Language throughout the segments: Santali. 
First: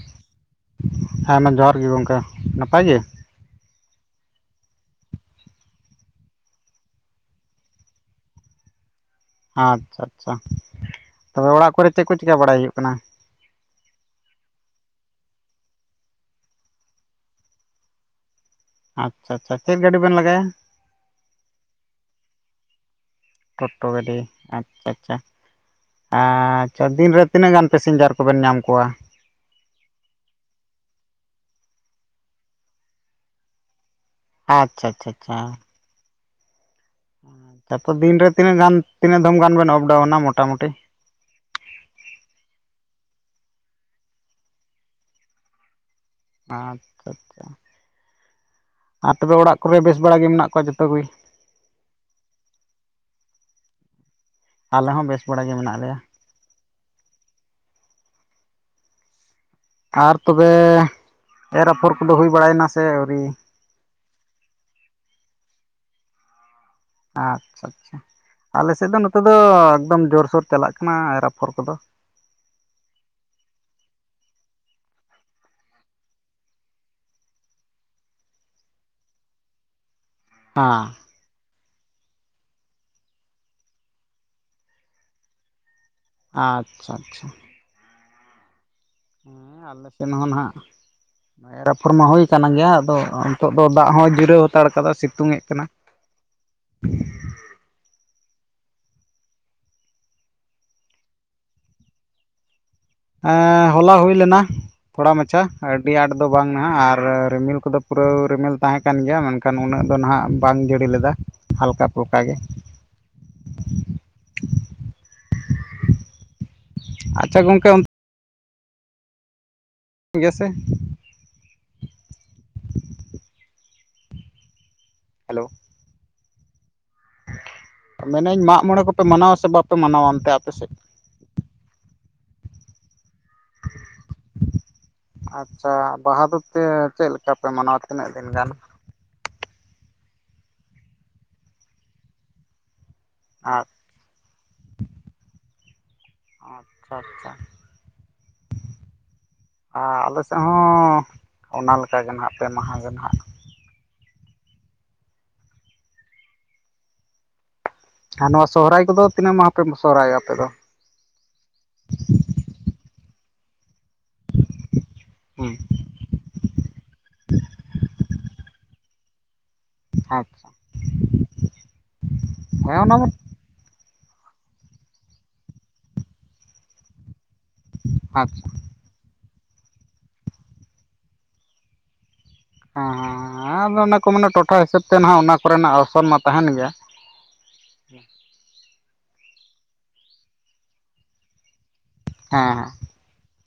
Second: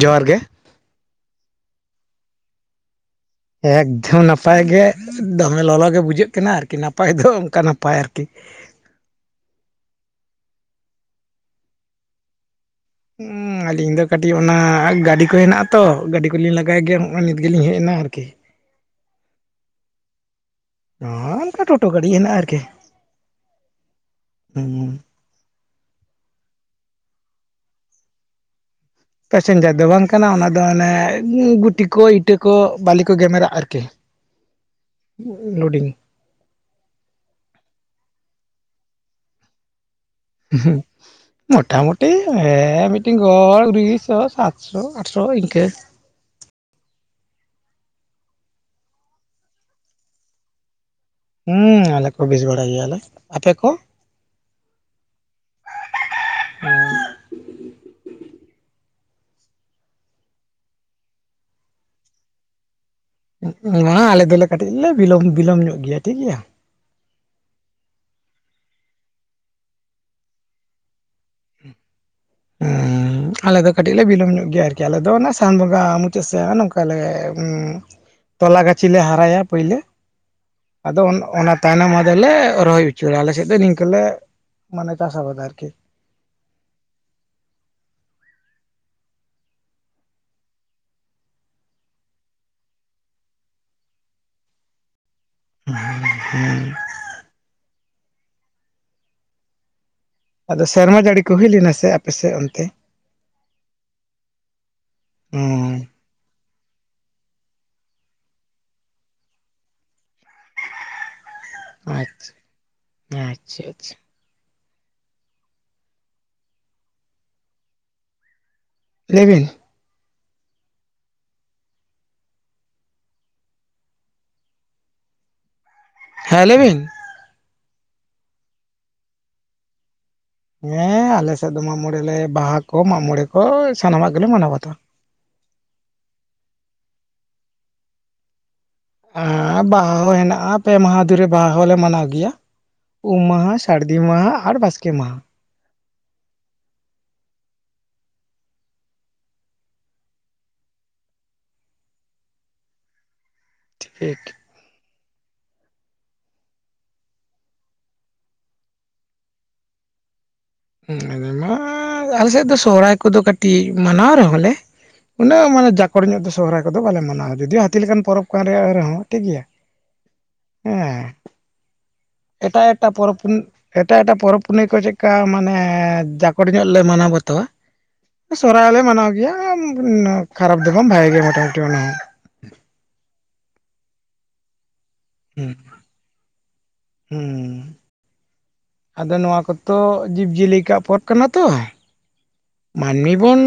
ᱡᱚᱦᱟᱨ ᱜᱮ᱾ ᱦᱮᱸ ᱢᱟ ᱡᱚᱦᱟᱨ ᱜᱮ ᱜᱚᱝᱠᱮ ᱱᱟᱯᱟᱭ ᱜᱮ? ᱮᱠᱫᱚᱢ ᱱᱟᱯᱟᱭ ᱜᱮ᱾ ᱫᱚᱢᱮ ᱞᱚᱞᱚᱜᱮ ᱵᱩᱡᱷᱟᱹᱜ ᱠᱟᱱᱟ ᱟᱨᱠᱤ ᱱᱟᱯᱟᱭ ᱫᱚ ᱚᱝᱠᱟ ᱱᱟᱯᱟᱭ ᱟᱨᱠᱤ ᱟᱪᱪᱷᱟ ᱟᱪᱪᱷᱟ ᱛᱚᱵᱮ ᱚᱲᱟᱜ ᱠᱚᱨᱮ ᱪᱮᱫ ᱠᱚ ᱪᱮᱠᱟ ᱵᱟᱲᱟᱭ ᱦᱩᱭᱩᱜ ᱠᱟᱱᱟ ᱟᱞᱤᱧ ᱫᱚ ᱠᱟᱹᱴᱤᱡ ᱚᱱᱟ ᱜᱟᱹᱰᱤ ᱠᱚ ᱦᱮᱱᱟᱜᱼᱟ ᱛᱚ ᱜᱟᱹᱰᱤ ᱠᱚᱞᱤᱧ ᱞᱟᱜᱟᱭ ᱜᱮᱭᱟ ᱱᱚᱜᱼᱚᱭ ᱱᱤᱛ ᱜᱮᱞᱤᱧ ᱦᱮᱡ ᱮᱱᱟ ᱟᱨᱠᱤ ᱟᱪᱪᱷᱟ ᱟᱪᱪᱷᱟ ᱪᱮᱫ ᱜᱟᱹᱰᱤ ᱵᱮᱱ ᱞᱟᱜᱟᱭᱟ ᱱᱚ ᱚᱱᱠᱟ ᱴᱳᱴᱳ ᱜᱟᱹᱰᱤ ᱜᱮ ᱦᱮᱱᱟᱜᱼᱟ ᱟᱨᱠᱤ ᱴᱳᱴᱳ ᱜᱟᱹᱰᱤ ᱟᱪᱪᱷᱟ ᱦᱩᱸ ᱟᱪᱪᱷᱟ ᱟᱪᱪᱷᱟ ᱫᱤᱱᱨᱮ ᱛᱤᱱᱟᱹᱜ ᱜᱟᱱ ᱯᱮᱥᱮᱧᱡᱟᱨ ᱠᱚᱵᱮᱱ ᱧᱟᱢ ᱠᱚᱣᱟ ᱯᱮᱥᱮᱧᱡᱟᱨ ᱫᱚ ᱵᱟᱝ ᱠᱟᱱᱟ ᱚᱱᱟ ᱫᱚ ᱚᱱᱮ ᱜᱤᱴᱤ ᱠᱚ ᱤᱴᱟᱹ ᱠᱚ ᱵᱟᱞᱤ ᱠᱚ ᱜᱮᱢᱮᱨᱟᱜ ᱟᱨᱠᱤ ᱟᱪᱪᱷᱟ ᱟᱪᱪᱷᱟ ᱟᱪᱪᱷᱟ ᱞᱳᱰᱤᱝ ᱛᱟᱨᱯᱚᱨ ᱫᱤᱱ ᱨᱮ ᱛᱤᱱᱟᱹᱜ ᱜᱟᱱ ᱛᱤᱱᱟᱹᱜ ᱫᱷᱚᱢ ᱜᱟᱱ ᱵᱮᱱ ᱚᱯᱰᱟᱣᱩᱱᱟ ᱢᱚ ᱦᱩᱸ [unintelligible] ᱢᱚᱴᱟᱢᱩᱴᱤ ᱦᱮᱸ ᱢᱤᱫᱴᱤᱱ ᱜᱚᱲ ᱠᱩᱲᱤᱥᱚ ᱥᱟᱛᱥᱚ ᱟᱴᱥᱚ ᱤᱱᱠᱟᱹ ᱟᱪᱪᱷᱟ ᱟᱪᱪᱷᱟ ᱟᱯᱮ ᱫᱚ ᱚᱲᱟᱜ ᱠᱚᱨᱮ ᱵᱮᱥ ᱵᱟᱲᱟ ᱜᱮ ᱢᱮᱱᱟᱜ ᱠᱚᱣᱟ ᱡᱚᱛᱚᱜᱮ ᱦᱩᱸ ᱟᱞᱮ ᱠᱚ ᱵᱮᱥ ᱵᱟᱲᱟ ᱜᱮᱭᱟᱞᱮ ᱟᱯᱮ ᱠᱚ ᱟᱞᱮ ᱦᱚᱸ ᱵᱮᱥ ᱵᱟᱲᱟ ᱜᱮ ᱢᱮᱱᱟᱜ ᱞᱮᱭᱟ [unintelligible] ᱟᱨ ᱛᱚᱵᱮ ᱮᱨ ᱟᱯᱷᱚᱨ ᱠᱚᱫᱚ ᱦᱩᱭ ᱵᱟᱲᱟᱭᱮᱱᱟ ᱥᱮ ᱟᱹᱣᱨᱤ [inaudible] ᱟᱞᱮ ᱫᱚᱞᱮ ᱠᱟᱹᱴᱤᱡ ᱞᱮ ᱵᱤᱞᱚᱢ ᱵᱤᱞᱚᱢ ᱧᱚᱜ ᱜᱮᱭᱟ ᱴᱷᱤᱠ ᱜᱮᱭᱟ ᱟᱪᱪᱷᱟ ᱟᱪᱪᱷᱟ ᱟᱞᱮ ᱥᱮᱫ ᱫᱚ ᱱᱚᱛᱮ ᱫᱚ ᱮᱠᱫᱚᱢ ᱡᱳᱨᱥᱳᱨ ᱪᱟᱞᱟᱜ ᱠᱟᱱᱟ ᱮᱨ ᱟᱯᱷᱚᱨ ᱠᱚᱫᱚ [unintelligible] ᱟᱞᱮ ᱫᱚ ᱠᱟᱹᱴᱤᱡ ᱞᱮ ᱵᱤᱞᱚᱢ ᱧᱚᱜ ᱜᱮᱭᱟ ᱟᱨᱠᱤ ᱟᱞᱮ ᱫᱚ ᱚᱱᱮ ᱥᱟᱣᱚᱱ ᱵᱚᱸᱜᱟ ᱢᱩᱪᱟᱹᱫ ᱥᱮᱥ ᱚᱱᱮ ᱚᱝᱠᱟ ᱞᱮ ᱛᱚᱞᱟ ᱜᱟᱹᱪᱷᱤᱞ ᱞᱮ ᱦᱟᱨᱟᱭᱟ ᱯᱳᱭᱞᱟᱹ ᱦᱮᱸ ᱟᱫᱚ ᱚᱱᱟ ᱛᱟᱭᱱᱚᱢ ᱟᱫᱚᱞᱮ ᱨᱚᱦᱚᱭ ᱩᱪᱟᱹᱲᱟ ᱟᱞᱮ ᱥᱮᱫ ᱫᱚ ᱱᱤᱝᱠᱟᱹ ᱞᱮ ᱢᱟᱱᱮ ᱞᱮ ᱪᱟᱥ ᱟᱵᱟᱫᱟ ᱟᱨᱠᱤ ᱟᱪᱪᱷᱟ ᱟᱪᱪᱷᱟ ᱦᱮᱸ ᱟᱞᱮ ᱥᱮᱱ ᱦᱚᱸ ᱱᱟᱦᱟᱜ ᱮᱨ ᱟᱯᱷᱚᱨ ᱢᱟ ᱦᱩᱭ ᱟᱠᱟᱱ ᱜᱮᱭᱟ ᱟᱫᱚ ᱱᱤᱛᱚᱜ ᱫᱚ ᱫᱟᱜ ᱦᱚᱸ ᱡᱤᱨᱟᱹᱣ ᱦᱟᱛᱟᱲ ᱠᱟᱫᱟ ᱥᱤᱛᱩᱝ ᱮ ᱠᱟᱱᱟ ᱦᱮᱸ ᱟᱫᱚ ᱥᱮᱨᱢᱟ ᱡᱟᱹᱲᱤ ᱠᱚ ᱦᱩᱭ ᱞᱮᱱᱟ ᱥᱮ ᱟᱯᱮ ᱥᱮᱫ ᱚᱱᱛᱮ ᱦᱚᱞᱟ ᱦᱩᱭ ᱞᱮᱱᱟ ᱛᱷᱚᱲᱟ ᱢᱟᱪᱷᱟ ᱦᱩᱸ ᱟᱹᱰᱤ ᱟᱸᱴ ᱫᱚ ᱵᱟᱝ ᱱᱟᱟᱜ ᱟᱨ ᱨᱤᱢᱤᱞ ᱠᱚᱫᱚ ᱯᱩᱨᱟᱹ ᱨᱤᱢᱤᱞ ᱛᱟᱦᱮᱸ ᱠᱟᱱ ᱜᱮᱭᱟ ᱢᱮᱱᱠᱷᱟᱱ ᱩᱱᱟᱹᱜ ᱫᱚ ᱱᱟᱦᱟᱜ ᱵᱟᱝ ᱡᱟᱹᱲᱤ ᱞᱮᱫᱟ ᱦᱟᱞᱠᱟ ᱯᱩᱞᱠᱟ ᱟᱪᱪᱷᱟ ᱜᱮ ᱟᱪᱪᱷᱟ ᱟᱪᱪᱷᱟ ᱟᱪᱪᱷᱟ ᱜᱚᱝᱠᱮ ᱞᱟᱹᱭ ᱵᱮᱱ ᱜᱮᱭᱟ ᱥᱮ ᱦᱮᱞᱳ ᱦᱮᱸ ᱞᱟᱹᱭ‌ ᱵᱤᱱ ᱢᱮᱱᱟᱹᱧ ᱢᱟᱜ ᱢᱚᱬᱮ ᱠᱚᱯᱮ ᱢᱟᱱᱟᱣᱟ ᱥᱮ ᱵᱟᱯᱮ ᱢᱟᱱᱟᱣᱟ ᱚᱱᱛᱮ ᱥᱮᱫ ᱦᱮᱸ ᱟᱞᱮ ᱥᱮᱫ ᱫᱚ ᱢᱟᱜ ᱢᱚᱬᱮ ᱞᱮ ᱵᱟᱦᱟ ᱠᱚ ᱢᱟᱜ ᱢᱚᱬᱮ ᱠᱚ ᱥᱟᱱᱟᱢᱟᱜ ᱜᱮᱞᱮ ᱢᱟᱱᱟᱣ ᱵᱟᱛᱟᱣᱟ ᱟᱪᱪᱷᱟ ᱵᱟᱦᱟ ᱫᱚ ᱯᱮ ᱪᱮᱫ ᱞᱮᱠᱟ ᱯᱮ ᱢᱟᱱᱟᱣᱟ ᱛᱤᱱᱟᱹᱜ ᱫᱤᱱ ᱜᱟᱱ ᱮᱸ ᱵᱟᱦᱟ ᱦᱚᱸ ᱦᱮᱱᱟᱜᱼᱟ ᱯᱮ ᱢᱟᱦᱟ ᱫᱷᱚᱨᱮ ᱵᱟᱦᱟ ᱦᱚᱞᱮ ᱢᱟᱱᱟᱣ ᱜᱮᱭᱟ ᱩᱢ ᱢᱟᱦᱟ ᱟᱨ ᱥᱟᱹᱨᱫᱤ ᱫᱤ ᱢᱟᱦᱟ ᱟᱨ ᱵᱟᱥᱠᱮ ᱢᱟᱦᱟ ᱟᱪᱪᱷᱟ ᱟᱪᱪᱷᱟ ᱟᱨ ᱟᱞᱮ ᱥᱮᱫ ᱦᱚᱸ ᱚᱱᱟ‌ ᱞᱮᱠᱟᱜᱮ ᱱᱟᱜ ᱯᱮ ᱢᱟᱦᱟ ᱜᱮ ᱱᱟᱦᱟᱜ ᱴᱷᱤᱠ ᱟᱨ ᱱᱚᱣᱟ ᱥᱚᱦᱨᱟᱭ ᱠᱚᱫᱚ ᱛᱤᱱᱟᱹᱜ ᱢᱟᱦᱟ ᱯᱮ ᱥᱚᱦᱨᱟᱭᱚᱜ ᱟ ᱟᱯᱮ ᱫᱚ [inaudible] ᱢᱟ ᱟᱞᱮᱥᱮᱫ ᱫᱚ ᱥᱚᱦᱨᱟᱭ ᱠᱚᱫᱚ ᱠᱟᱹᱴᱤᱡ ᱢᱟᱱᱟᱣ ᱨᱮᱦᱚᱸ ᱞᱮ ᱩᱱᱟᱹᱜ ᱦᱮᱸ ᱢᱟᱱᱮ ᱡᱟᱠᱚᱲ ᱧᱚᱜ ᱫᱚ ᱥᱚᱦᱨᱟᱭ ᱠᱚᱫᱚ ᱵᱟᱞᱮ ᱢᱟᱱᱟᱣᱟ ᱡᱚᱫᱤ ᱦᱟᱹᱛᱤ ᱞᱮᱠᱟᱱ ᱯᱚᱨᱚᱵᱽ ᱠᱟᱱ ᱨᱮᱭᱟᱜ ᱨᱮᱦᱚᱸ ᱴᱷᱤᱠ ᱜᱮᱭᱟ ᱟᱪᱪᱷᱟ ᱦᱮᱸ ᱮᱴᱟᱜ ᱦᱮᱸ ᱮᱴᱟᱜ ᱚᱱᱟ ᱢᱟ ᱯᱚᱨᱚᱵᱽ ᱮᱴᱟᱜ ᱮᱴᱟᱜ ᱯᱚᱨᱚᱵᱽ ᱯᱩᱱᱟᱹᱭ ᱠᱚ ᱪᱮᱫᱠᱟ ᱢᱟᱱᱮ ᱡᱟᱠᱚᱰ ᱧᱚᱜ ᱞᱮ ᱢᱟᱱᱟᱣ ᱵᱟᱛᱟᱣᱟ ᱟᱪᱪᱷᱟ ᱥᱚᱦᱨᱟᱭ ᱦᱚᱸ ᱞᱮ ᱢᱟᱱᱟᱣ ᱜᱮᱭᱟ ᱠᱷᱟᱨᱟᱯ ᱫᱚ ᱵᱟᱝ ᱵᱷᱟᱜᱮ ᱜᱮᱭᱟ ᱢᱚᱴᱟ ᱢᱩᱴᱤ ᱚᱱᱟ ᱦᱚᱸ ᱦᱮᱸ ᱦᱮᱸ ᱮᱸᱻ ᱟᱫᱚ ᱚᱱᱟ ᱠᱚ ᱢᱟᱱᱮ ᱴᱚᱴᱷᱟ ᱦᱤᱥᱟᱹᱵ ᱛᱮ ᱱᱷᱟᱜ ᱚᱱᱟ ᱠᱚᱨᱮᱱᱟᱜ ᱚᱨᱥᱚᱝ ᱢᱟ ᱛᱟᱦᱮᱱ ᱜᱮᱭᱟ ᱦᱩᱸᱻᱻᱻ ᱟᱫᱚ ᱱᱚᱣᱟ ᱠᱚᱛᱚ ᱡᱤᱵᱽ ᱡᱤᱭᱟᱹᱞᱤ ᱠᱚᱣᱟᱜ ᱯᱚᱫᱽ ᱠᱟᱱᱟ ᱛᱚ ᱦᱮᱸ ᱦᱟᱸ ᱢᱟᱹᱱᱢᱤ ᱵᱚᱱ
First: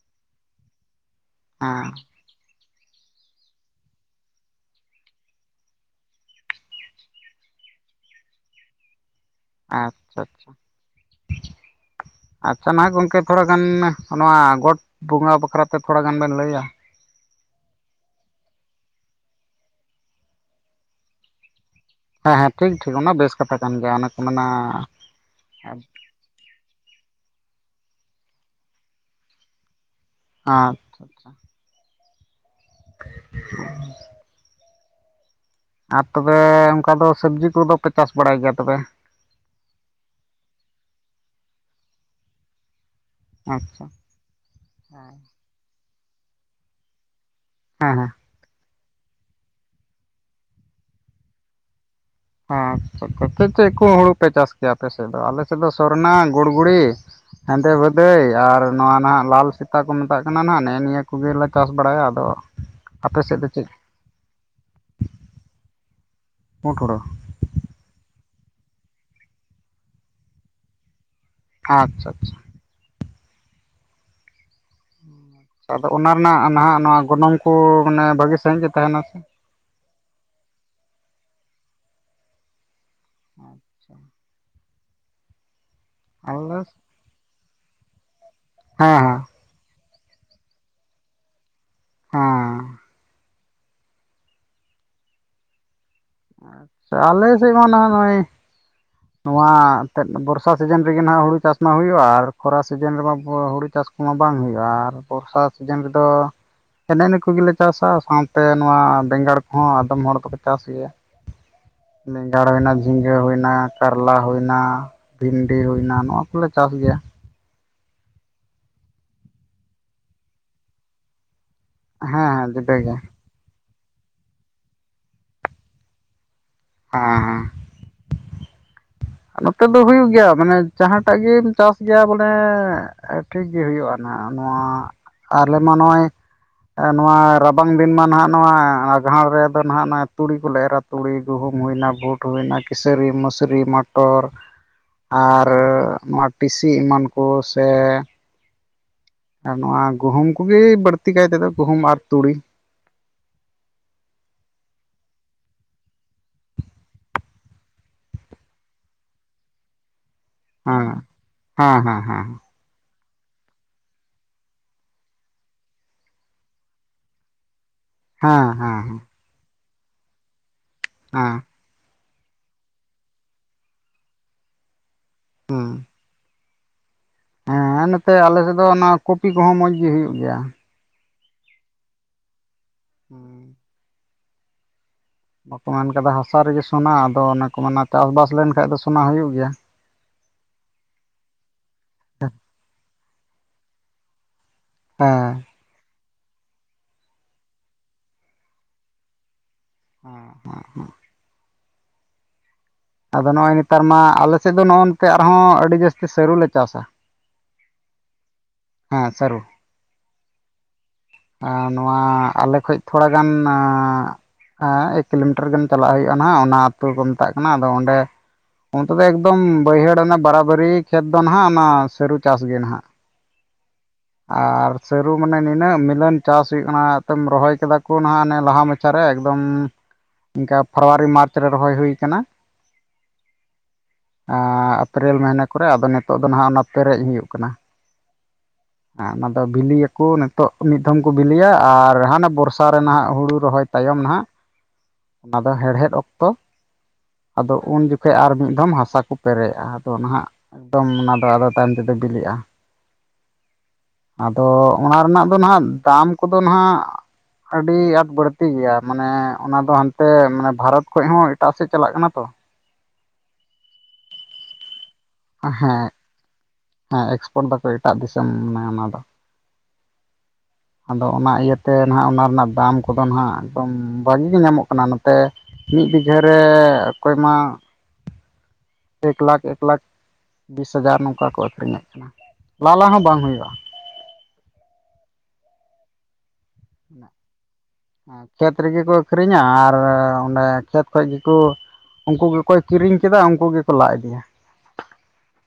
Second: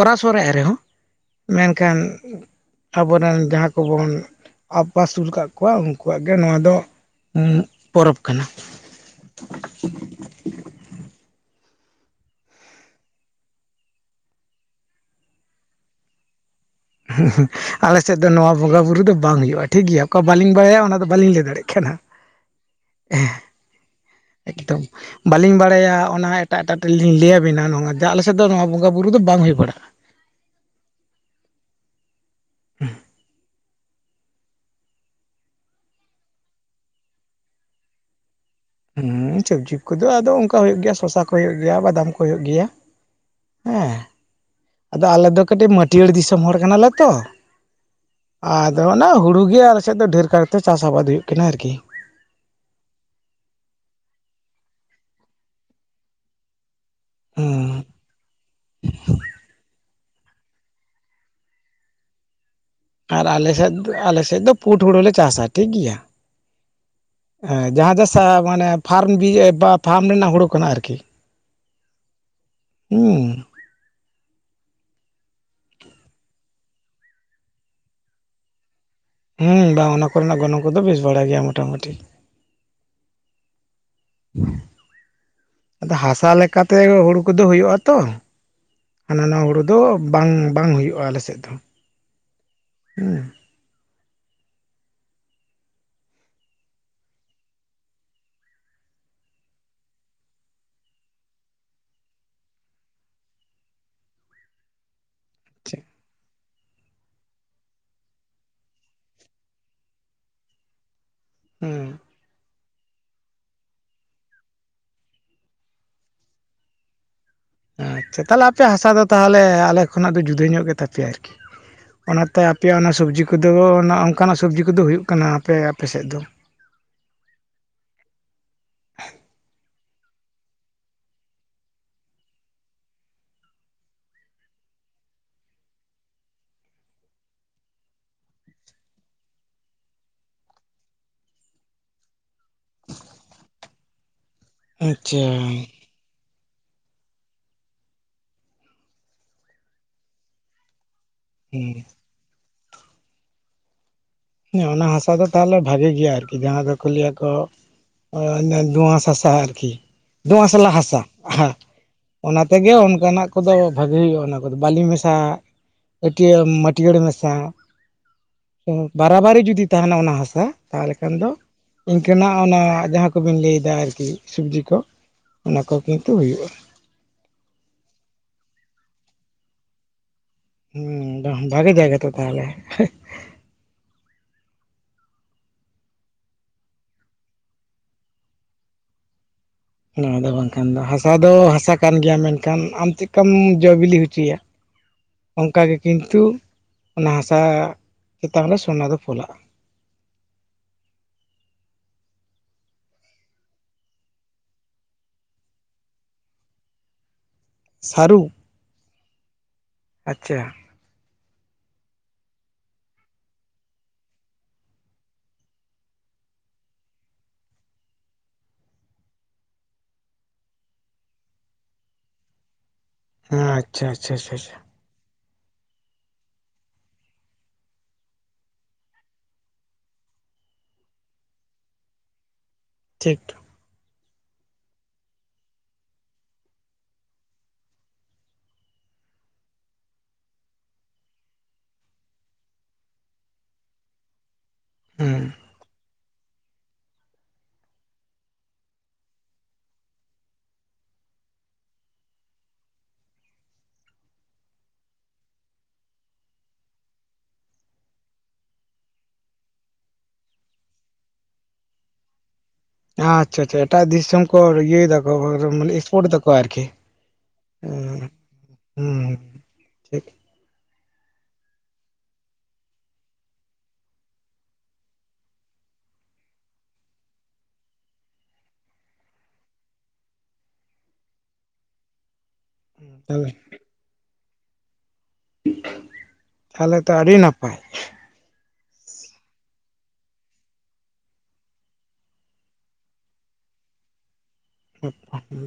ᱚᱨᱟᱥᱚᱨᱟ ᱨᱮᱦᱚᱸ ᱦᱮᱸ ᱢᱮᱱᱠᱷᱟᱱ ᱟᱵᱚᱨᱮᱱ ᱡᱟᱦᱟᱸ ᱠᱚᱵᱚᱱ ᱟᱵᱟᱥᱩᱞ ᱠᱟᱜ ᱠᱚᱣᱟ ᱩᱱᱠᱩᱣᱟᱜ ᱜᱮ ᱱᱚᱣᱟ ᱫᱚ ᱯᱚᱨᱚᱵᱽ ᱠᱟᱱᱟ ᱟᱪᱪᱷᱟ ᱟᱪᱪᱷᱟ ᱟᱪᱪᱷᱟ ᱱᱷᱟᱜ ᱜᱚᱢᱠᱮ ᱛᱷᱚᱲᱟ ᱜᱟᱱ ᱱᱚᱣᱟ ᱜᱚᱴ ᱵᱚᱸᱜᱟ ᱵᱟᱠᱷᱨᱟ ᱛᱮ ᱛᱷᱚᱲᱟ ᱜᱟᱱ ᱵᱮᱱ ᱞᱟᱹᱭᱟ ᱟᱞᱮ ᱥᱮᱫ ᱫᱚ ᱱᱚᱣᱟ ᱵᱚᱸᱜᱟ ᱵᱩᱨᱩ ᱫᱚ ᱵᱟᱝ ᱦᱩᱭᱩᱜ-ᱟ ᱴᱷᱤᱠ ᱜᱮᱭᱟ ᱚᱠᱟ ᱵᱟᱹᱞᱤᱧ ᱵᱟᱲᱟᱭᱟ ᱚᱱᱟ ᱫᱚ ᱵᱟᱹᱞᱤᱧ ᱞᱟᱹᱭ ᱫᱟᱲᱮᱭᱟᱜ ᱠᱟᱱᱟ ᱦᱮᱸ ᱦᱮᱸ ᱴᱷᱤᱠ ᱴᱷᱤᱠ ᱚᱱᱟ ᱵᱮᱥ ᱠᱟᱛᱷᱟ ᱠᱟᱱ ᱜᱮᱭᱟ ᱚᱱᱟ ᱠᱚ ᱢᱮᱱᱟ ᱮᱠᱫᱚᱢ ᱵᱟᱹᱞᱤᱧ ᱵᱟᱲᱟᱭᱟ ᱚᱱᱟ ᱮᱴᱟᱜ ᱮᱴᱟᱜ ᱨᱮᱞᱤᱧ ᱞᱟᱹᱭ ᱟᱹᱵᱤᱱᱟ ᱱᱚᱣᱟ ᱡᱟ ᱟᱞᱮ ᱥᱮᱫ ᱫᱚ ᱱᱚᱣᱟ ᱵᱚᱸᱜᱟ ᱵᱩᱨᱩ ᱫᱚ ᱵᱟᱝ ᱦᱩᱭ ᱵᱟᱲᱟᱜᱼᱟ ᱦᱟᱸ ᱟᱪᱪᱷᱟ [unintelligible] ᱟᱨ ᱛᱚᱵᱮᱻᱻ ᱚᱱᱠᱟ ᱫᱚ ᱥᱚᱵᱽᱡᱤ ᱠᱚᱫᱚ ᱯᱮ ᱪᱟᱥ ᱵᱟᱲᱟᱭ ᱜᱮᱭᱟ ᱛᱚᱵᱮ ᱦᱩᱸ ᱦᱩᱸᱥᱚᱵᱽᱡᱤ ᱠᱚᱫᱚ ᱟᱫᱚ ᱚᱱᱠᱟ ᱦᱩᱭᱩᱜ ᱜᱮᱭᱟ ᱥᱚᱥᱟ ᱠᱚ ᱦᱩᱭᱩᱜ ᱜᱮᱭᱟ ᱵᱟᱫᱟᱢ ᱠᱚ ᱦᱩᱭᱩᱜ ᱜᱮᱭᱟ ᱟᱪᱪᱷᱟ ᱦᱮᱸ ᱟᱫᱚ ᱟᱞᱮ ᱫᱚ ᱠᱟᱹᱴᱤᱡ ᱢᱟᱹᱴᱭᱟᱹᱲ ᱫᱤᱥᱚᱢ ᱦᱚᱲ ᱠᱟᱱᱟ ᱞᱮ ᱛᱚ ᱦᱮᱸ ᱦᱮᱸ ᱟᱫᱚ ᱚᱱᱟ ᱦᱳᱲᱳ ᱜᱮ ᱟᱞᱮ ᱥᱮᱫ ᱫᱚ ᱰᱷᱮᱨ ᱠᱟᱨᱛᱮ ᱪᱟᱥ ᱟᱵᱟᱫᱽ ᱦᱩᱭᱩᱜ ᱠᱟᱱᱟ ᱟᱨᱠᱤ ᱟᱪᱷᱟ ᱟᱪᱷᱟ ᱪᱮᱫ ᱪᱮᱫ ᱠᱚ ᱦᱳᱲᱳ ᱯᱮ ᱪᱟᱥ ᱠᱮᱭᱟ ᱟᱯᱮ ᱥᱮᱫ ᱫᱚ ᱟᱞᱮ ᱥᱮᱫ ᱫᱚ ᱥᱚᱨᱱᱟ ᱜᱩᱲᱜᱩᱲᱤ ᱦᱮᱸ ᱦᱮᱸᱫᱮ ᱵᱷᱟᱹᱫᱟᱹᱭ ᱟᱨ ᱱᱚᱣᱟ ᱱᱷᱟᱜ ᱞᱟᱞ ᱥᱮᱛᱟᱼᱼ ᱠᱚ ᱢᱮᱛᱟᱜ ᱠᱟᱱᱟ ᱱᱷᱟᱜ ᱱᱮᱜ-ᱮ ᱱᱤᱭᱟᱹ ᱠᱚᱜᱮ ᱞᱮ ᱪᱟᱥ ᱵᱟᱲᱟᱭᱟ ᱟᱫᱚ ᱟᱯᱮ ᱟᱨ ᱫᱚ ᱟᱞᱮ ᱪᱮᱫ ᱥᱮᱫ ᱟᱞᱮᱥᱮᱫ ᱫᱚ ᱯᱩᱰ ᱦᱳᱲᱳ ᱞᱮ ᱪᱟᱥᱟ ᱴᱷᱤᱠ ᱜᱮᱭᱟ ᱯᱩᱸᱰ ᱦᱳᱲᱳ ᱦᱮᱸ ᱡᱟᱦᱟᱸ ᱡᱮ ᱡᱟᱦᱟᱸ ᱢᱟᱱᱮ ᱯᱷᱟᱨᱢ ᱵᱤ‌ ᱵᱟ ᱯᱷᱟᱨᱢ ᱨᱮᱱᱟᱜ ᱦᱳᱲᱳ ᱠᱟᱱᱟ ᱟᱨᱠᱤ ᱟᱪᱪᱷᱟ ᱟᱪᱪᱷᱟ ᱦᱩᱢ ᱟᱫᱚ ᱚᱱᱟ ᱨᱮᱱᱟᱜ ᱱᱷᱟᱜ ᱱᱚᱣᱟ ᱜᱚᱱᱚᱝ ᱠᱚ ᱢᱟᱱᱮ ᱵᱷᱟᱹᱜᱤ ᱥᱟᱺᱦᱤᱡ ᱜᱮ ᱛᱟᱦᱮᱱᱟ ᱥᱮ ᱦᱩᱸᱢ ᱵᱟᱝ ᱚᱱᱟ ᱠᱚᱨᱮᱱᱟᱜ ᱜᱚᱱᱚᱝ ᱠᱚᱫᱚ ᱵᱮᱥ ᱵᱟᱲᱟ ᱜᱮᱭᱟ ᱢᱚᱴᱟᱢᱩᱴᱤ [inaudible] ᱟᱫᱚ ᱦᱟᱥᱟ ᱟᱞᱮ ᱞᱮᱠᱟ ᱛᱮ ᱦᱳᱲᱳ ᱠᱚᱫᱚ ᱦᱩᱭᱩᱜ ᱟᱛᱚ ᱦᱮᱸ ᱦᱟᱱᱟ ᱱᱟᱣᱟ ᱦᱳᱲᱳ ᱫᱚ ᱵᱟᱝ ᱵᱟᱝ ᱦᱩᱭᱩᱜ-ᱟ ᱟᱞᱮᱥᱮᱫ ᱫᱚ ᱦᱮᱸ ᱟᱪᱪᱷᱟ ᱟᱞᱮ ᱥᱮᱫ ᱢᱟ ᱱᱚᱦ ᱱᱚᱜᱼᱚᱭ ᱱᱚᱣᱟ ᱛᱮᱫ ᱵᱚᱨᱥᱟ ᱥᱤᱡᱮᱱ ᱨᱮᱜᱮ ᱱᱷᱟᱜ ᱦᱳᱲᱳ ᱪᱟᱥ ᱢᱟ ᱦᱩᱭᱩᱜᱼᱟ ᱟᱨ ᱠᱷᱚᱨᱟ ᱥᱤᱡᱮᱱ ᱨᱮᱢᱟ ᱦᱳᱲᱳ ᱪᱟᱥ ᱱᱚᱣᱟ ᱵᱟᱝ ᱦᱩᱭᱩᱜᱼᱟ ᱟᱨ ᱵᱚᱨᱥᱟ ᱥᱤᱡᱮᱱ ᱨᱮᱫᱚ ᱮᱱᱮ ᱤᱱᱟᱹ ᱠᱚᱜᱮ ᱞᱮ ᱪᱟᱥᱟ ᱥᱟᱶᱛᱮ ᱱᱚᱣᱟ ᱵᱮᱸᱜᱟᱲ ᱠᱚᱦᱚᱸ ᱟᱫᱚᱢ ᱦᱚᱲ ᱫᱚᱠᱚ ᱪᱟᱥ ᱜᱮᱭᱟ ᱦᱚᱸᱻ ᱵᱮᱸᱜᱟᱲ ᱦᱩᱭ ᱮᱱᱟ ᱡᱷᱤᱸᱜᱟᱹ ᱦᱩᱭ ᱮᱱᱟ ᱠᱟᱨᱞᱟ ᱦᱩᱭ ᱮᱱᱟ ᱵᱷᱤᱱᱰᱤ ᱦᱩᱭ ᱮᱱᱟ ᱱᱚᱣᱟ ᱠᱚᱞᱮ ᱪᱟᱥ ᱜᱮᱭᱟ ᱟᱪᱪᱷᱟ ᱛᱟᱦᱚᱞᱮ ᱟᱯᱮᱭᱟᱜ ᱦᱟᱥᱟ ᱫᱚ ᱛᱟᱦᱚᱞᱮ ᱟᱞᱮ ᱠᱷᱚᱱᱟᱜ ᱫᱚ ᱡᱩᱫᱟᱹ ᱧᱚᱜ ᱜᱮ ᱛᱟᱯᱮᱭᱟ ᱟᱨᱠᱤ ᱦᱮᱸ ᱚᱱᱟᱛᱮ ᱦᱮᱸ ᱡᱩᱫᱟᱹ ᱟᱯᱮᱭᱟᱜ ᱚᱱᱟ ᱜᱮ ᱥᱚᱵᱽᱡᱤ ᱠᱚᱫᱚ ᱚᱱᱠᱟᱱᱟᱜ ᱥᱚᱵᱽᱡᱤ ᱠᱚᱫᱚ ᱦᱩᱭᱩᱜ ᱠᱟᱱᱟ ᱟᱯᱮ ᱟᱯᱮ ᱥᱮᱫ ᱫᱚ ᱦᱮᱸ ᱦᱮᱸ ᱱᱚᱛᱮ ᱫᱚ ᱦᱩᱭᱩᱜ ᱜᱮᱭᱟ ᱢᱟᱱᱮ ᱡᱟᱦᱟᱸᱴᱟᱜ ᱜᱮᱢ ᱪᱟᱥ ᱜᱮᱭᱟ ᱵᱚᱞᱮ ᱴᱷᱤᱠ ᱜᱮ ᱦᱩᱭᱩᱜ-ᱟ ᱱᱷᱟᱜ ᱱᱚᱣᱟ ᱟᱞᱮ ᱢᱟ ᱱᱚᱜ-ᱚᱭ ᱱᱚᱣᱟ ᱨᱟᱵᱟᱝ ᱫᱤᱱ ᱢᱟ ᱱᱷᱟᱜ ᱱᱚᱣᱟ ᱟᱸᱜᱷᱟᱲ ᱨᱮᱫᱚ ᱱᱷᱟᱜ ᱱᱚᱣᱟ ᱛᱩᱲᱤ ᱠᱚᱞᱮ ᱮᱨᱟ ᱛᱩᱲᱤ ᱜᱩᱦᱩᱢ ᱦᱩᱭ ᱮᱱᱟ ᱵᱩᱴ ᱦᱩᱭ ᱮᱱᱟ ᱠᱤᱥᱟᱹᱨᱤ ᱢᱤᱥᱨᱤ ᱢᱟᱴᱼᱼ ᱢᱚᱴᱚᱨ ᱟᱪᱪᱷᱟ ᱟᱨ ᱱᱚᱣᱟ ᱴᱤᱥᱤ ᱮᱢᱟᱱ ᱠᱚ ᱥᱮ ᱟᱨ ᱱᱚᱣᱟ ᱜᱩᱦᱩᱢ ᱠᱚᱜᱮ ᱵᱟᱹᱲᱛᱤ ᱠᱟᱭ ᱛᱮᱫᱚ ᱦᱩᱸ ᱜᱩᱦᱩᱢ ᱟᱨ ᱛᱩᱲᱤ ᱾ ᱚᱱᱟ ᱦᱟᱥᱟ ᱫᱚ ᱛᱟᱦᱚᱞᱮ ᱵᱷᱟᱜᱮ ᱜᱮᱭᱟ ᱟᱨᱠᱤ ᱡᱟᱦᱟ ᱫᱚᱠᱚ ᱞᱟᱹᱭ ᱟᱠᱚ ᱾ ᱫᱩᱸᱣᱟᱥ ᱦᱟᱥᱟ ᱟᱨᱠᱤ ᱫᱩᱣᱸᱟ ᱥᱟᱞᱟ ᱦᱟᱥᱟ ᱦᱮᱸ ᱦᱮᱸ ᱦᱮᱸ ᱦᱮᱸ ᱚᱱᱟ ᱾ ᱛᱮᱜᱮ ᱚᱱᱠᱟᱱᱟᱜ ᱠᱚᱫᱚ ᱵᱷᱟᱜᱮ ᱦᱩᱭᱩᱜᱼᱟ ᱚᱱᱟ ᱠᱚᱫᱚ ᱵᱟᱞᱤᱧ ᱢᱮᱥᱟ ᱾ ᱮᱴᱭᱟᱹ ᱢᱟᱹᱴᱭᱟᱹᱲ ᱦᱟᱥᱟ ᱿ ᱦᱮᱸ ᱦᱮᱸ ᱾ ᱵᱟᱵᱟᱨᱤ ᱡᱩᱫᱤ ᱛᱟᱦᱮᱱᱟ ᱚᱱᱟ ᱦᱟᱥᱟ ᱛᱟᱦᱚᱞᱮ ᱦᱮᱸ ᱠᱷᱟᱱ ᱫᱚ ᱦᱮᱸ ᱾ ᱤᱱᱠᱟᱹᱱᱟᱜ ᱚᱱᱟ ᱡᱟᱦᱟ ᱠᱚᱵᱤᱱ ᱞᱟᱹᱭᱮᱫᱟ ᱟᱨᱠᱤ ᱥᱚᱵᱡᱤ ᱠᱚ ᱚᱱᱟ ᱠᱚ ᱜᱤ ᱾ ᱛᱩᱜ ᱦᱩᱭᱩᱜᱼᱟ ᱾ ᱦᱮ ᱱᱚᱛᱮ ᱟᱞᱮᱥᱮᱫ ᱫᱚ ᱚᱱᱟ ᱠᱚᱯᱤ ᱠᱚᱦᱚ ᱢᱚᱡᱽ ᱜᱮ ᱦᱩᱭᱩᱜᱼ ᱜᱮᱭᱟ ᱾ ᱦᱩᱢ ᱵᱷᱟᱜᱮ ᱡᱟᱭᱜᱟ ᱛᱚ ᱛᱟᱦᱚᱞᱮ ᱾ [unintelligible] ᱵᱟᱠᱚ ᱢᱮᱱ ᱠᱟᱫᱟ ᱦᱟᱥᱟ ᱨᱮᱜᱮ ᱥᱚᱱᱟ, ᱟᱫᱚ ᱚᱱᱮ ᱠᱚ ᱢᱮᱱᱟ ᱪᱟᱥᱵᱟᱥ ᱞᱮᱱᱠᱷᱟᱱ ᱫᱚ ᱥᱚᱱᱟ ᱦᱩᱭᱩᱜ ᱜᱮᱭᱟ᱾ ᱱᱚᱣᱟ ᱫᱚ ᱵᱟᱝᱠᱷᱟᱱ ᱫᱚ ᱦᱟᱥᱟ ᱫᱚ ᱦᱟᱥᱟ ᱠᱟᱱ ᱜᱮᱭᱟ ᱢᱮᱱᱠᱷᱟᱱ ᱟᱢ ᱪᱮᱫᱠᱟᱢ ᱡᱚ ᱵᱤᱞᱤ ᱦᱚᱪᱚᱭᱟ᱾ ᱦᱮᱸ ᱚᱱᱠᱟ ᱜᱮ ᱠᱤᱱᱛᱩ ᱚᱱᱟ ᱦᱟᱥᱟ ᱪᱮᱛᱟᱱ ᱨᱮ ᱥᱚᱱᱟ ᱫᱚ ᱯᱷᱚᱞᱟᱜᱼᱟ ᱾ ᱦᱟᱸ ᱟᱫᱚ ᱱᱚᱜᱼᱚᱭ ᱱᱮᱛᱟᱨ ᱢᱟ ᱟᱞᱮ ᱥᱮᱫ ᱫᱚ ᱱᱚᱜᱼᱚ ᱱᱚᱝᱠᱟ ᱟᱨᱦᱚᱸ ᱟᱹᱰᱤ ᱡᱟᱹᱥᱛᱤ ᱥᱟᱹᱨᱩᱞᱮ ᱪᱟᱥᱟ᱾ ᱥᱟᱨᱩ ᱾ ᱦᱮ ᱥᱟᱹᱨᱩ ᱾ ᱟᱪᱪᱷᱟ ᱾ ᱦᱮ ᱱᱚᱣᱟ ᱟᱞᱮ ᱠᱷᱚᱭ ᱛᱷᱚᱲᱟ ᱜᱟᱱ ᱦᱟ ᱮᱠ ᱠᱤᱞᱳᱢᱤᱴᱟᱨ ᱜᱟᱱ ᱪᱟᱞᱟᱜ ᱦᱩᱭᱩᱜᱼᱟ ᱱᱟᱦᱟᱜ ᱚᱱᱟ ᱟᱛᱳ ᱠᱚ ᱢᱮᱛᱟᱜ ᱠᱟᱱᱟ ᱟᱫᱚ ᱚᱱᱰᱮ ᱾ ᱚᱱᱛᱮ ᱫᱚ ᱮᱠᱫᱚᱢ ᱵᱟᱹᱭᱦᱟᱹᱲ ᱚᱱᱟ ᱵᱟᱨᱟᱵᱟᱹᱨᱤ ᱠᱷᱮᱛ ᱫᱚ ᱱᱟᱦᱟᱜ ᱚᱱᱟ ᱥᱟᱹᱨᱩ ᱪᱟᱥ ᱜᱮ ᱱᱟᱦᱟᱜ ᱾ ᱟᱪᱪᱷᱟ ᱟᱪᱪᱷᱟ ᱟᱪᱪᱷᱟ ᱟᱪᱪᱷᱟ ᱾ ᱥᱟᱹᱨᱩ ᱢᱟᱱᱮ ᱱᱤᱱᱟᱹᱜ ᱢᱮᱱ ᱪᱟᱥ ᱦᱩᱭᱩᱜ ᱠᱟᱱᱟ ᱮᱠᱫᱚᱢ ᱨᱚᱦᱚᱭ ᱠᱮᱫᱟ ᱠᱚ ᱱᱟᱦᱟᱜ ᱚᱱᱮ ᱞᱟᱦᱟ ᱢᱟᱪᱟᱨᱮ ᱮᱠᱫᱚᱢ ᱾ ᱯᱷᱮᱵᱽᱨᱩᱣᱟᱨᱤ ᱢᱟᱨᱪ ᱨᱮ ᱨᱚᱦᱚᱭ ᱦᱩᱭ ᱠᱟᱱᱟ ᱾ ᱴᱷᱤᱠ ᱟ ᱟᱯᱨᱮᱞ ᱢᱟᱹᱭᱱᱟ ᱠᱚᱨᱮ ᱟᱫᱚ ᱱᱤᱛᱚᱜ ᱫᱚ ᱱᱟᱦᱟᱜ ᱱᱚᱛᱮ ᱯᱨᱮᱡ ᱦᱩᱭᱩᱜ ᱠᱟᱱᱟ ᱾ ᱟ ᱚᱱᱟᱫᱚ ᱵᱤᱞᱤᱭᱟᱠᱚ ᱱᱤᱛᱚᱜ ᱾ ᱢᱤᱫ ᱫᱷᱚᱢ ᱠᱚ ᱵᱤᱞᱤᱭᱟ ᱟᱨ ᱦᱟᱱᱟ ᱵᱚᱨᱥᱟ ᱨᱮᱱᱟᱜ ᱦᱩᱲᱩ ᱨᱚᱦᱚᱭ ᱛᱟᱭᱚᱢ ᱱᱟᱦᱟᱜ ᱾ ᱦᱩᱸ ᱚᱱᱟ ᱫᱚ ᱦᱮᱲᱦᱮᱫ ᱚᱠᱛᱚ ᱾ ᱟᱫᱚ ᱩᱱ ᱡᱚᱠᱷᱚᱭ ᱟᱨ ᱢᱤᱫ ᱫᱚᱢ ᱦᱟᱥᱟ ᱠᱚ ᱯᱮᱨᱮᱜᱼᱟ ᱟᱫᱚ ᱱᱟᱦᱟᱜ ᱾ ᱮᱠᱫᱚᱢ ᱚᱱᱟ ᱫᱚ ᱟᱫᱚ ᱛᱟᱭᱚᱢ ᱛᱮᱫᱚ ᱵᱤᱞᱤᱜᱼᱟ, ᱟᱫᱚ ᱚᱱᱟ ᱨᱮᱱᱟᱜ ᱫᱚ ᱱᱟᱦᱟᱜ ᱫᱟᱢ ᱠᱚᱫᱚ ᱱᱟᱦᱟᱜ ᱾ ᱟᱹᱰᱤ ᱟᱸᱴ ᱵᱟᱹᱲᱛᱤ ᱜᱮᱭᱟ ᱢᱟᱱᱮ ᱚᱱᱟ ᱫᱚ ᱦᱟᱱᱛᱮ ᱢᱟᱱᱮ ᱵᱷᱟᱨᱚᱛ ᱠᱷᱚᱱ ᱦᱚ ᱮᱴᱟᱜ ᱥᱮᱫ ᱪᱟᱞᱟᱜ ᱠᱟᱱᱟ ᱛᱚ ᱾ ᱟᱪᱪᱷᱟ ᱟᱪᱪᱷᱟ ᱮᱴᱟᱜ ᱫᱤᱥᱚᱢ ᱠᱚ ᱤᱭᱟᱹᱭ ᱫᱟ ᱾ ᱦᱳ ᱦᱳᱭ ᱦᱳᱭ ᱢᱟᱱᱮ ᱤᱥᱯᱳᱴ ᱫᱟᱠᱚ ᱟᱨᱠᱤ ᱦᱮᱸ ᱮᱠᱥᱯᱳᱨᱴ ᱫᱟᱠᱚ ᱮᱴᱟᱜ ᱫᱤᱥᱚᱢ ᱢᱟᱱᱮ ᱚᱱᱟ ᱩᱸ ᱫᱚ ᱾ ᱴᱷᱤᱠ [inaudible] ᱟᱫᱚ ᱚᱱᱟ ᱤᱭᱟᱹᱛᱮ ᱱᱟᱦᱟᱜ ᱚᱱᱟ ᱨᱮᱱᱟᱜ ᱫᱟᱢ ᱠᱚᱫᱚ ᱱᱟᱦᱟᱜ ᱵᱷᱟᱜᱤ ᱜᱮ ᱧᱟᱢᱚᱜ ᱠᱟᱱᱟ ᱱᱚᱛᱮ ᱾ ᱢᱤᱫ ᱵᱤᱜᱷᱟᱹ ᱨᱮ ᱚᱠᱚᱭ ᱢᱟ ᱮᱠ ᱞᱟᱠᱷ ᱮᱠ ᱞᱟᱠᱷ ᱾ ᱵᱤᱥ ᱦᱟᱡᱟᱨ ᱱᱚᱝᱠᱟ ᱠᱚ ᱟᱹᱠᱷᱨᱤᱧᱮᱫ ᱠᱟᱱᱟ ᱞᱟᱞᱟ ᱦᱚᱸ ᱵᱟᱝ ᱛᱟᱦᱚᱞᱮ ᱦᱩᱭᱩᱜᱼᱟ ᱾ ᱛᱟᱦᱚᱞᱮ ᱛᱚ ᱟᱹᱰᱤ ᱱᱟᱯᱟᱭ ᱾ ᱠᱷᱮᱛ ᱨᱮᱜᱮ ᱠᱚ ᱟᱹᱷᱨᱤᱧᱟ ᱟᱨ ᱚᱱᱰᱮ ᱠᱷᱮᱛ ᱠᱷᱚᱡ ᱜᱮᱠᱩ᱾ ᱩᱱᱠᱩ ᱜᱮᱠᱚ ᱠᱤᱨᱤᱧ ᱠᱮᱫᱟ ᱩᱱᱠᱩ ᱜᱮᱠᱚ ᱞᱟ ᱤᱫᱤᱭᱟ ᱾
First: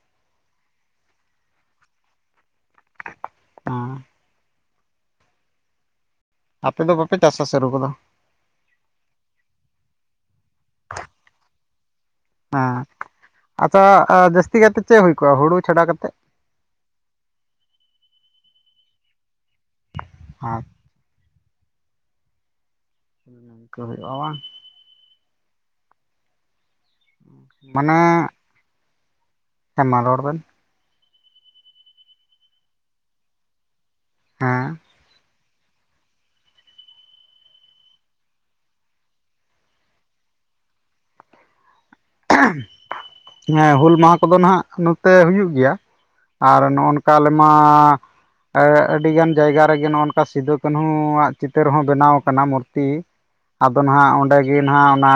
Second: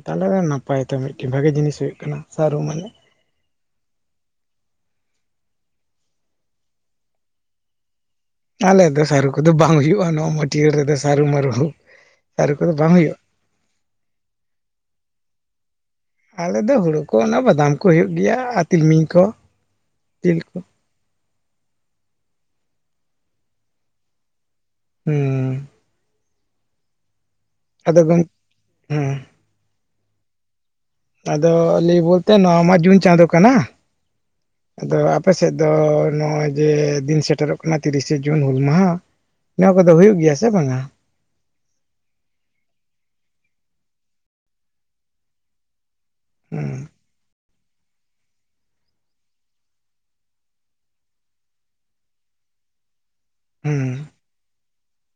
ᱛᱟᱦᱞᱮ ᱱᱟᱯᱟᱭ ᱛᱚ ᱢᱤᱫᱴᱮᱱ ᱵᱷᱟᱜᱤ ᱡᱤᱱᱤᱥ ᱦᱩᱭᱩᱜ ᱠᱟᱱᱟ ᱥᱟᱹᱨᱩ ᱢᱟᱱᱮ ᱾ [unintelligible] ᱟᱯᱮ ᱫᱚ ᱵᱟᱯᱮ ᱪᱟᱥᱟ ᱥᱟᱨᱩ ᱠᱚᱫᱚ? ᱟᱞᱮ ᱫᱚ ᱥᱟᱹᱨᱩ ᱠᱚᱫᱚ ᱵᱟᱝ ᱦᱩᱭᱩᱜᱼᱟ ᱱᱚᱣᱟ ᱢᱟᱹᱴᱭᱟᱹ ᱨᱮᱫᱚ᱾ ᱥᱟᱹᱨᱩ ᱢᱟᱹᱨᱩ ᱥᱟᱹᱨᱩ ᱠᱚᱫᱚ ᱵᱟᱝ ᱦᱩᱭᱩᱜᱼᱟ ᱾ ᱟᱪᱪᱷᱟ, ᱡᱟᱹᱥᱛᱤ ᱠᱟᱛᱮᱫ ᱪᱮᱫ ᱦᱩᱭ ᱠᱚᱜᱼᱟ ᱦᱩᱲᱩ ᱪᱷᱟᱰᱟ ᱠᱟᱛᱮᱫ? ᱟᱞᱮ ᱫᱚ ᱦᱩᱲᱩ ᱠᱚ ᱚᱱᱟ ᱵᱟᱫᱟᱢ ᱠᱚ ᱦᱩᱭᱩᱜ ᱜᱮᱭᱟ ᱟᱨ ᱛᱤᱞᱢᱤᱧ ᱠᱚ ᱛᱤᱞ ᱠᱚ ᱾ ᱤᱝᱠᱟᱹ ᱦᱩᱭᱩᱜᱼᱟ ᱵᱟᱝ ᱦᱩᱸᱻ ᱢᱟᱱᱮ ᱟᱫᱚ ᱜᱚᱝ ᱦᱩᱸ ᱦᱮᱸ ᱢᱟ ᱨᱚᱲ ᱵᱮᱱ ᱟᱫᱚ ᱞᱟᱹᱭ ᱵᱚᱞᱛᱮ ᱱᱚᱣᱟ ᱢᱟ ᱡᱩᱱ ᱪᱟᱸᱫᱳ ᱠᱟᱱᱟ ᱟᱫᱚ ᱟᱯᱮ ᱥᱮᱫ ᱫᱚ ᱱᱚᱜᱼᱚᱭ ᱡᱮ ᱫᱤᱱ ᱥᱮᱴᱮᱨᱚᱜ ᱠᱟᱱᱟ ᱛᱤᱨᱤᱥᱮ ᱡᱩᱱ ᱦᱩᱞ ᱢᱟᱦᱟ ᱱᱚᱣᱟ ᱠᱚᱫᱚ ᱦᱩᱭᱩᱜ ᱜᱮᱭᱟ ᱥᱮ ᱵᱟᱝᱟ ᱦᱩᱞ ᱢᱟᱦᱟ ᱠᱚᱫᱚ ᱱᱟᱦᱟᱜ ᱱᱚᱛᱮ ᱦᱩᱭᱩᱜ ᱜᱮᱭᱟ ᱟᱨ ᱦᱩᱸ ᱱᱚᱜᱼᱚ ᱱᱚᱝᱠᱟ ᱠᱟᱞ ᱢᱟᱻ ᱟᱹ ᱟᱰᱤᱜᱟᱱ ᱡᱟᱭᱜᱟ ᱨᱮᱜᱮ ᱱᱚᱝᱠᱟ ᱥᱤᱫᱩ ᱠᱟᱹᱱᱦᱩᱚᱣᱼᱟᱜ ᱪᱤᱛᱟᱹᱨ ᱦᱚ ᱵᱮᱱᱟᱣ ᱠᱟᱱᱟ ᱢᱩᱨᱛᱤ ᱾ ᱟᱫᱚ ᱦᱩᱸ ᱱᱟᱦᱟᱜ ᱚᱸᱰᱮ ᱜᱮ ᱱᱟᱦᱟᱜ ᱚᱱᱟ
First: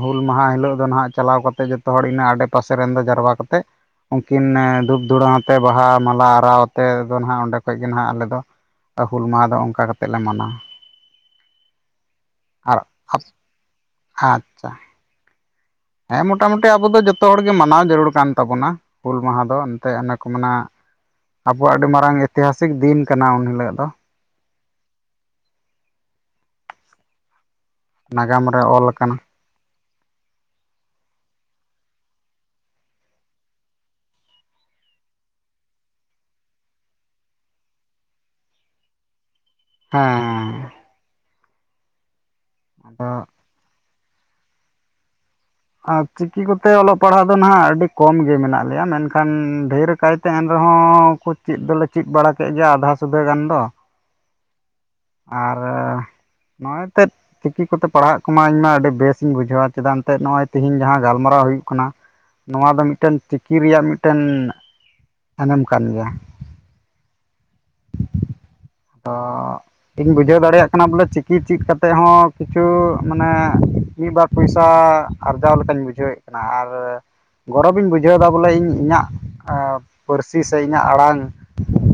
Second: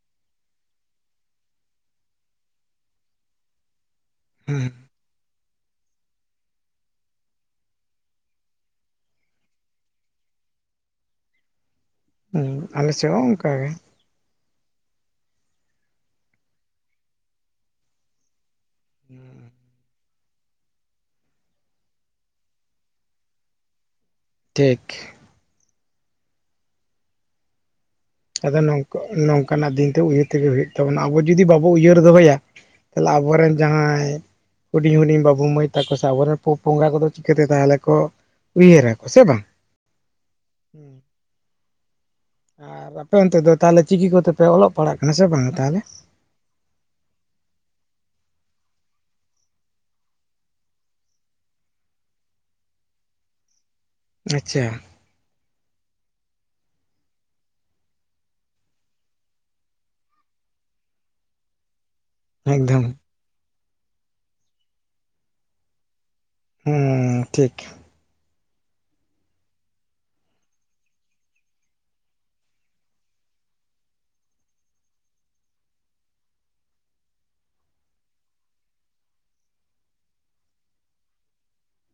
ᱦᱩᱞ ᱢᱟᱦᱟ ᱦᱤᱞᱳᱜ ᱫᱚ ᱱᱟᱦᱟᱜ ᱪᱟᱞᱟᱣ ᱠᱟᱛᱮ ᱡᱚᱛᱚ ᱦᱚᱲ ᱤᱱᱟᱹ ᱟᱰᱮᱯᱟᱥᱮ ᱨᱮᱱ ᱫᱚ ᱡᱟᱨᱣᱟ ᱠᱟᱛᱮᱫ ᱩᱱᱠᱤᱱ ᱦᱩᱸ ᱫᱷᱩᱯ ᱫᱷᱩᱲᱟᱹᱛ ᱵᱟᱦᱟ ᱢᱟᱞᱟ ᱟᱨᱟᱣ ᱛᱮ ᱫᱚ ᱱᱟᱦᱟᱜ ᱚᱸᱰᱮ ᱠᱷᱚᱡ ᱜᱮ ᱱᱟᱦᱟᱜ ᱟᱞᱮ ᱫᱚ ᱟᱨ ᱦᱩᱞ ᱢᱟᱦᱟ ᱫᱚ ᱚᱱᱠᱟ ᱠᱟᱛᱮᱜ ᱞᱮ ᱢᱟᱱᱟᱣᱟ ᱦᱩᱸ ᱟᱞᱮ ᱥᱮᱫ ᱦᱚᱸ ᱚᱱᱠᱟ ᱜᱮ ᱦᱟᱛ ᱦᱮᱸ ᱢᱚᱴᱟ ᱢᱩᱴᱤ ᱟᱵᱚ ᱡᱚᱛᱚ ᱦᱚᱲ ᱜᱮ ᱢᱟᱱᱟᱣ ᱡᱟᱹᱨᱩᱲ ᱠᱟᱱ ᱛᱟᱵᱚᱱᱟ ᱦᱩᱞ ᱢᱟᱦᱟ ᱫᱚ ᱮᱱᱛᱮᱫ ᱚᱱᱮ ᱠᱚ ᱢᱮᱱᱟ ᱟᱵᱚᱣᱟᱜ ᱟᱹᱰᱤ ᱢᱟᱨᱟᱝ ᱤᱛᱤᱦᱟᱥᱤᱠ ᱫᱤᱱ ᱠᱟᱱᱟ ᱩᱱ ᱦᱤᱞᱳᱜ ᱫᱚ ᱴᱷᱤᱠ ᱱᱟᱜᱟᱢ ᱟᱫᱚ ᱨᱮ ᱚᱞ ᱟᱠᱟᱱᱟ ᱱᱚᱝᱠᱟᱱᱟᱜ ᱫᱤᱱᱛᱮ ᱩᱭᱦᱟᱹᱨ ᱛᱮᱜᱮ ᱦᱩᱭᱩᱜ ᱛᱟᱵᱚᱱᱟ ᱟᱵᱚ ᱡᱚᱫᱤ ᱵᱟᱵᱚ ᱩᱭᱦᱟᱹᱨ ᱫᱚᱦᱚᱭᱟ ᱛᱟᱦᱚᱞᱮ ᱟᱵᱚᱨᱮᱱ ᱡᱟᱦᱟᱸᱭ ᱦᱩᱰᱤᱧ ᱦᱩᱰᱤᱧ ᱵᱟᱹᱵᱩ ᱢᱟᱹᱭ ᱛᱟᱠᱚ ᱥᱮ ᱟᱵᱚᱨᱮᱱ ᱵᱚᱸᱜᱟ ᱠᱚᱫᱚ ᱪᱤᱠᱟᱹᱛᱮ ᱛᱟᱦᱚᱞᱮ ᱠᱚ ᱩᱭᱦᱟᱹᱨᱟᱠᱚ ᱥᱮ ᱵᱟᱝ ᱦᱮᱸᱻ ᱦᱩᱸ ᱟᱨ ᱟᱫᱚ ᱟᱯᱮ ᱚᱱᱛᱮ ᱫᱚ ᱛᱟᱦᱚᱞᱮ ᱪᱤᱠᱤ ᱠᱚᱛᱮᱯᱮ ᱚᱞᱚᱜ ᱯᱟᱲᱦᱟᱜ ᱠᱟᱱᱟ ᱥᱮ ᱵᱟᱝᱼᱟ ᱛᱟᱦᱚᱞᱮ ᱟᱨ ᱪᱤᱠᱤ ᱠᱚᱛᱮ ᱚᱞᱚᱜ ᱯᱟᱲᱦᱟᱜ ᱫᱚ ᱱᱟᱦᱟᱜ ᱟᱹᱰᱤ ᱠᱚᱢᱜᱮ ᱢᱮᱱᱟᱜ ᱞᱮᱭᱟ ᱢᱮᱱᱠᱷᱟᱱ ᱰᱷᱮᱨ ᱠᱟᱭᱛᱮ ᱮᱱᱨᱮᱦᱚᱸ ᱠᱚ ᱪᱮᱫ ᱫᱚᱞᱮ ᱪᱮᱫ ᱵᱟᱲᱟ ᱠᱮᱜ ᱜᱮᱭᱟ ᱟᱫᱷᱟ ᱥᱩᱫᱷᱟᱹ ᱜᱟᱱ ᱫᱚ ᱟᱪᱪᱷᱟ ᱟᱨ ᱱᱚᱜᱼᱚᱭ ᱮᱱᱛᱮᱫ ᱪᱤᱠᱤ ᱠᱚᱛᱮ ᱯᱟᱲᱦᱟᱜ ᱠᱚᱢᱟ ᱤᱧᱢᱟ ᱟᱹᱰᱤ ᱵᱮᱥᱤᱧ ᱵᱩᱡᱷᱟᱹᱣᱼᱟ ᱪᱮᱫᱟᱜ ᱮᱱᱛᱮ ᱱᱚᱜᱼᱚᱭ ᱛᱤᱦᱤᱧ ᱡᱟᱦᱟᱸ ᱜᱟᱞᱢᱟᱨᱟᱣ ᱦᱩᱭᱩᱜ ᱠᱟᱱᱟ ᱱᱚᱣᱟ ᱫᱚ ᱮᱠᱫᱚᱢ ᱢᱤᱫᱴᱮᱱ ᱪᱤᱠᱤ ᱨᱮᱭᱟᱜ ᱢᱤᱫᱴᱮᱱ ᱟᱡᱚᱢ ᱠᱟᱱ ᱜᱮᱭᱟ ᱦᱩᱸᱻ ᱴᱷᱤᱠ ᱚᱜᱻ ᱤᱧ ᱵᱩᱡᱷᱟᱹᱣ ᱫᱟᱲᱮᱭᱟᱜ ᱠᱟᱱᱟ ᱵᱚᱞᱮ ᱪᱤᱠᱤ ᱪᱮᱫ ᱠᱟᱛᱮᱴᱮᱫ ᱦᱚᱸ ᱠᱤᱪᱷᱩ ᱢᱟᱱᱮ ᱢᱤᱫ ᱵᱟᱨ ᱯᱚᱭᱥᱟ ᱟᱨᱡᱟᱣ ᱞᱮᱠᱟᱧ ᱵᱩᱡᱷᱟᱹᱣᱮᱫ ᱠᱟᱱᱟ ᱟᱨ ᱜᱚᱨᱚᱵᱤᱧ ᱵᱩᱡᱷᱟᱹᱣᱫᱟ ᱵᱚᱞᱮ ᱤᱧ ᱤᱧᱟᱹᱜ ᱯᱟᱹᱨᱥᱤ ᱥᱮ ᱤᱧᱟᱹᱜ ᱟᱲᱟᱝ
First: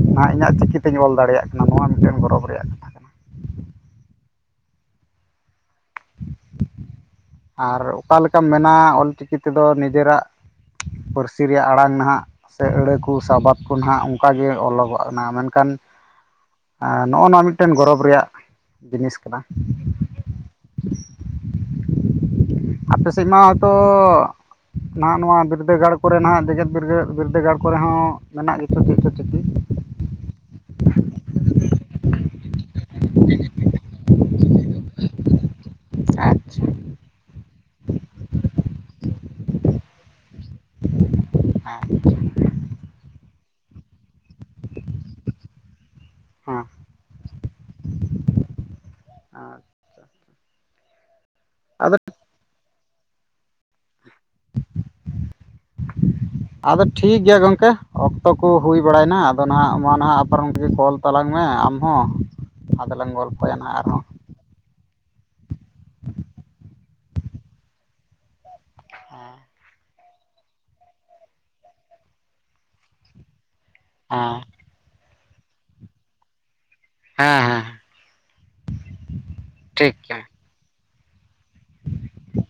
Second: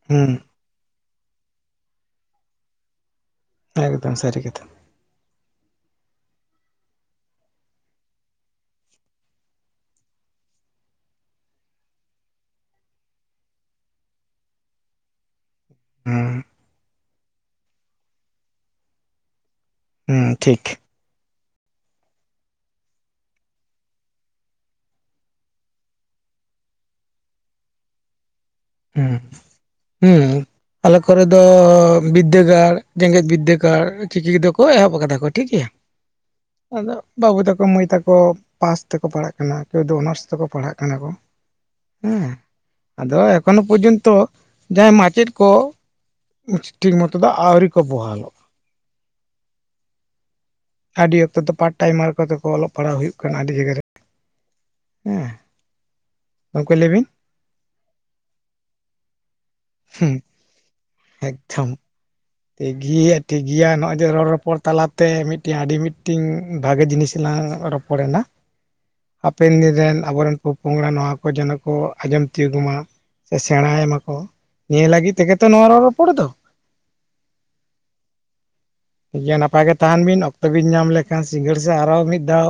ᱦᱩᱸ ᱤᱧᱟᱹᱜ ᱪᱤᱠᱤᱛᱮᱧ ᱚᱞ ᱫᱟᱲᱮᱭᱟᱜ ᱠᱟᱱᱟ ᱱᱚᱣᱟ ᱢᱤᱫᱴᱮᱱ ᱜᱚᱨᱚᱵᱽ ᱨᱮᱭᱟᱜ ᱠᱟᱛᱷᱟ ᱠᱟᱱᱟ ᱮᱠᱫᱚᱢ ᱥᱟᱹᱨᱤ ᱜᱮᱛᱚ ᱟᱨ ᱚᱠᱟ ᱞᱮᱠᱟᱢ ᱢᱮᱱᱟ ᱚᱞᱪᱤᱠᱤ ᱛᱮᱫᱚ ᱱᱤᱡᱮᱨᱟᱜ ᱯᱟᱹᱨᱥᱤ ᱨᱮᱭᱟᱜ ᱟᱲᱟᱝ ᱱᱟᱦᱟᱜ ᱥᱮ ᱟᱹᱲᱟᱹ ᱠᱚ ᱥᱟᱵᱟᱫᱽ ᱠᱚ ᱱᱟᱦᱟᱜ ᱚᱱᱠᱟᱜ ᱜᱮ ᱚᱞᱚᱜᱚᱜ ᱠᱟᱱᱟ ᱢᱮᱱᱠᱷᱟᱱ ᱦᱩᱸᱻ ᱱᱚᱜᱼ ᱱᱚᱣᱟ ᱢᱤᱫᱴᱮᱱ ᱜᱚᱨᱚᱵᱽ ᱨᱮᱭᱟᱜ ᱡᱤᱱᱤᱥ ᱠᱟᱱᱟ ᱦᱩᱸ ᱴᱷᱤᱠ ᱟᱯᱮ ᱥᱮᱫ ᱢᱟᱻᱛᱚ ᱱᱟᱦᱟᱜ ᱱᱚᱣᱟ ᱵᱤᱨᱫᱟᱹᱜᱟᱲ ᱠᱚᱨᱮ ᱱᱟᱦᱟᱜ ᱡᱮᱜᱮᱫ ᱵᱤᱨ ᱵᱤᱨᱫᱟᱹᱜᱟᱲ ᱠᱚᱨᱮ ᱦᱚᱸ ᱢᱮᱱᱟᱜ ᱜᱮᱭᱟ ᱦᱩᱸᱻ ᱦᱩᱸᱻ ᱟᱞᱮ ᱠᱚᱨᱮᱫᱚ ᱵᱤᱫᱽᱫᱟᱹᱜᱟᱲ ᱡᱮᱜᱮᱛ ᱵᱤᱫᱽᱫᱟᱹᱜᱟᱲ ᱪᱤᱠᱤ ᱠᱚᱫᱚ ᱠᱚ ᱮᱦᱚᱵ ᱟᱠᱟᱫᱟ ᱠᱚ ᱴᱷᱤᱠ ᱜᱮᱭᱟ [inaudible] ᱟᱫᱚ ᱵᱟᱹᱵᱩ ᱛᱟᱠᱚ ᱢᱟᱹᱭ ᱛᱟᱠᱚ ᱯᱟᱥ ᱛᱮᱠᱚ ᱯᱟᱲᱦᱟᱜ ᱠᱟᱱᱟ ᱠᱮᱣ ᱫᱚ ᱚᱱᱟᱨᱥ ᱛᱮᱠᱚ ᱯᱟᱲᱦᱟᱜ ᱠᱟᱱᱟ ᱠᱚ ᱦᱮᱸ ᱟᱫᱚ ᱮᱠᱷᱚᱱᱳ ᱯᱚᱨᱡᱚᱱᱛᱚ ᱡᱟᱦᱟᱸᱭ ᱢᱟᱪᱮᱫ ᱠᱚ ᱦᱮᱸ ᱴᱷᱤᱠ ᱢᱚᱛᱚ ᱫᱚ ᱟᱹᱣᱨᱤ ᱠᱚ ᱵᱚᱦᱟᱞᱚᱜ ᱟᱹᱰᱤ ᱚᱠᱛᱚ ᱫᱚ ᱯᱟᱨᱴ ᱟᱫᱚ ᱴᱟᱭᱤᱢᱟᱨ ᱠᱚᱛᱮ ᱠᱚ ᱚᱞᱚᱜ ᱯᱟᱲᱦᱟᱜ ᱦᱩᱭᱩᱜ ᱠᱟᱱᱟ ᱟᱹᱰᱤ ᱡᱟᱭᱜᱟ ᱨᱮ ᱦᱮᱸ ᱜᱚᱝᱠᱮ ᱟᱫᱚ ᱞᱟᱹᱭ ᱵᱤᱱ ᱴᱷᱤᱠ ᱜᱮᱭᱟ ᱜᱚᱢᱠᱮ ᱚᱠᱛᱚ ᱠᱚ ᱦᱩᱭ ᱵᱟᱲᱟᱭᱮᱱᱟ ᱟᱫᱚ ᱱᱟᱦᱟᱜ ᱢᱟ ᱦᱩᱸ ᱱᱟᱦᱟᱜ ᱟᱯᱟᱨ ᱜᱚᱢᱠᱮ ᱠᱚᱞ ᱢᱮ ᱟᱢ ᱦᱚᱸ ᱴᱷᱤᱠᱜᱮᱭᱟ ᱴᱷᱤᱠᱜᱮᱭᱟ ᱱᱚᱜ ᱚᱭ ᱡᱮ ᱨᱚᱲ ᱨᱚᱯᱚᱲ ᱛᱟᱞᱟᱛᱮ ᱢᱤᱫᱴᱮᱱ ᱟᱹᱰᱤ ᱢᱤᱫᱴᱮᱱ ᱵᱷᱟᱜᱮ ᱡᱤᱱᱤᱥ ᱛᱮᱞᱟᱝ ᱨᱚᱯᱚᱲ ᱮᱱᱟ ᱦᱟᱯᱮᱱ ᱫᱤᱱ ᱨᱮᱱ ᱟᱵᱚ ᱨᱮᱱ ᱯᱚ ᱯᱚᱝᱲᱟ ᱱᱚᱣᱟ ᱠᱚ ᱡᱮᱱᱚ ᱠᱚ ᱟᱸᱡᱚᱢ ᱛᱤᱭᱳᱜᱽ ᱢᱟ ᱥᱮ ᱥᱮᱬᱟᱭ ᱢᱟᱠᱚ ᱦᱮᱸ ᱱᱤᱭᱟᱹ ᱞᱟᱹᱜᱤᱫ ᱛᱮᱜᱮ ᱛᱚ ᱱᱚᱣᱟ ᱨᱚᱲ ᱨᱚᱯᱚᱲ ᱫᱚ ᱦᱮᱸ ᱦᱮᱸ ᱴᱷᱤᱠ ᱜᱮᱭᱟ ᱱᱟᱯᱟᱭ ᱜᱮ ᱴᱷᱤᱠ ᱛᱟᱦᱮᱱ ᱜᱮᱭᱟ ᱵᱤᱱ ᱚᱠᱛᱚ ᱵᱤᱱ ᱧᱟᱢ ᱞᱮᱠᱷᱟᱱ ᱥᱤᱸᱜᱟᱹᱲ ᱥᱮᱫ ᱟᱨᱚ ᱢᱤᱫ ᱫᱷᱟᱣ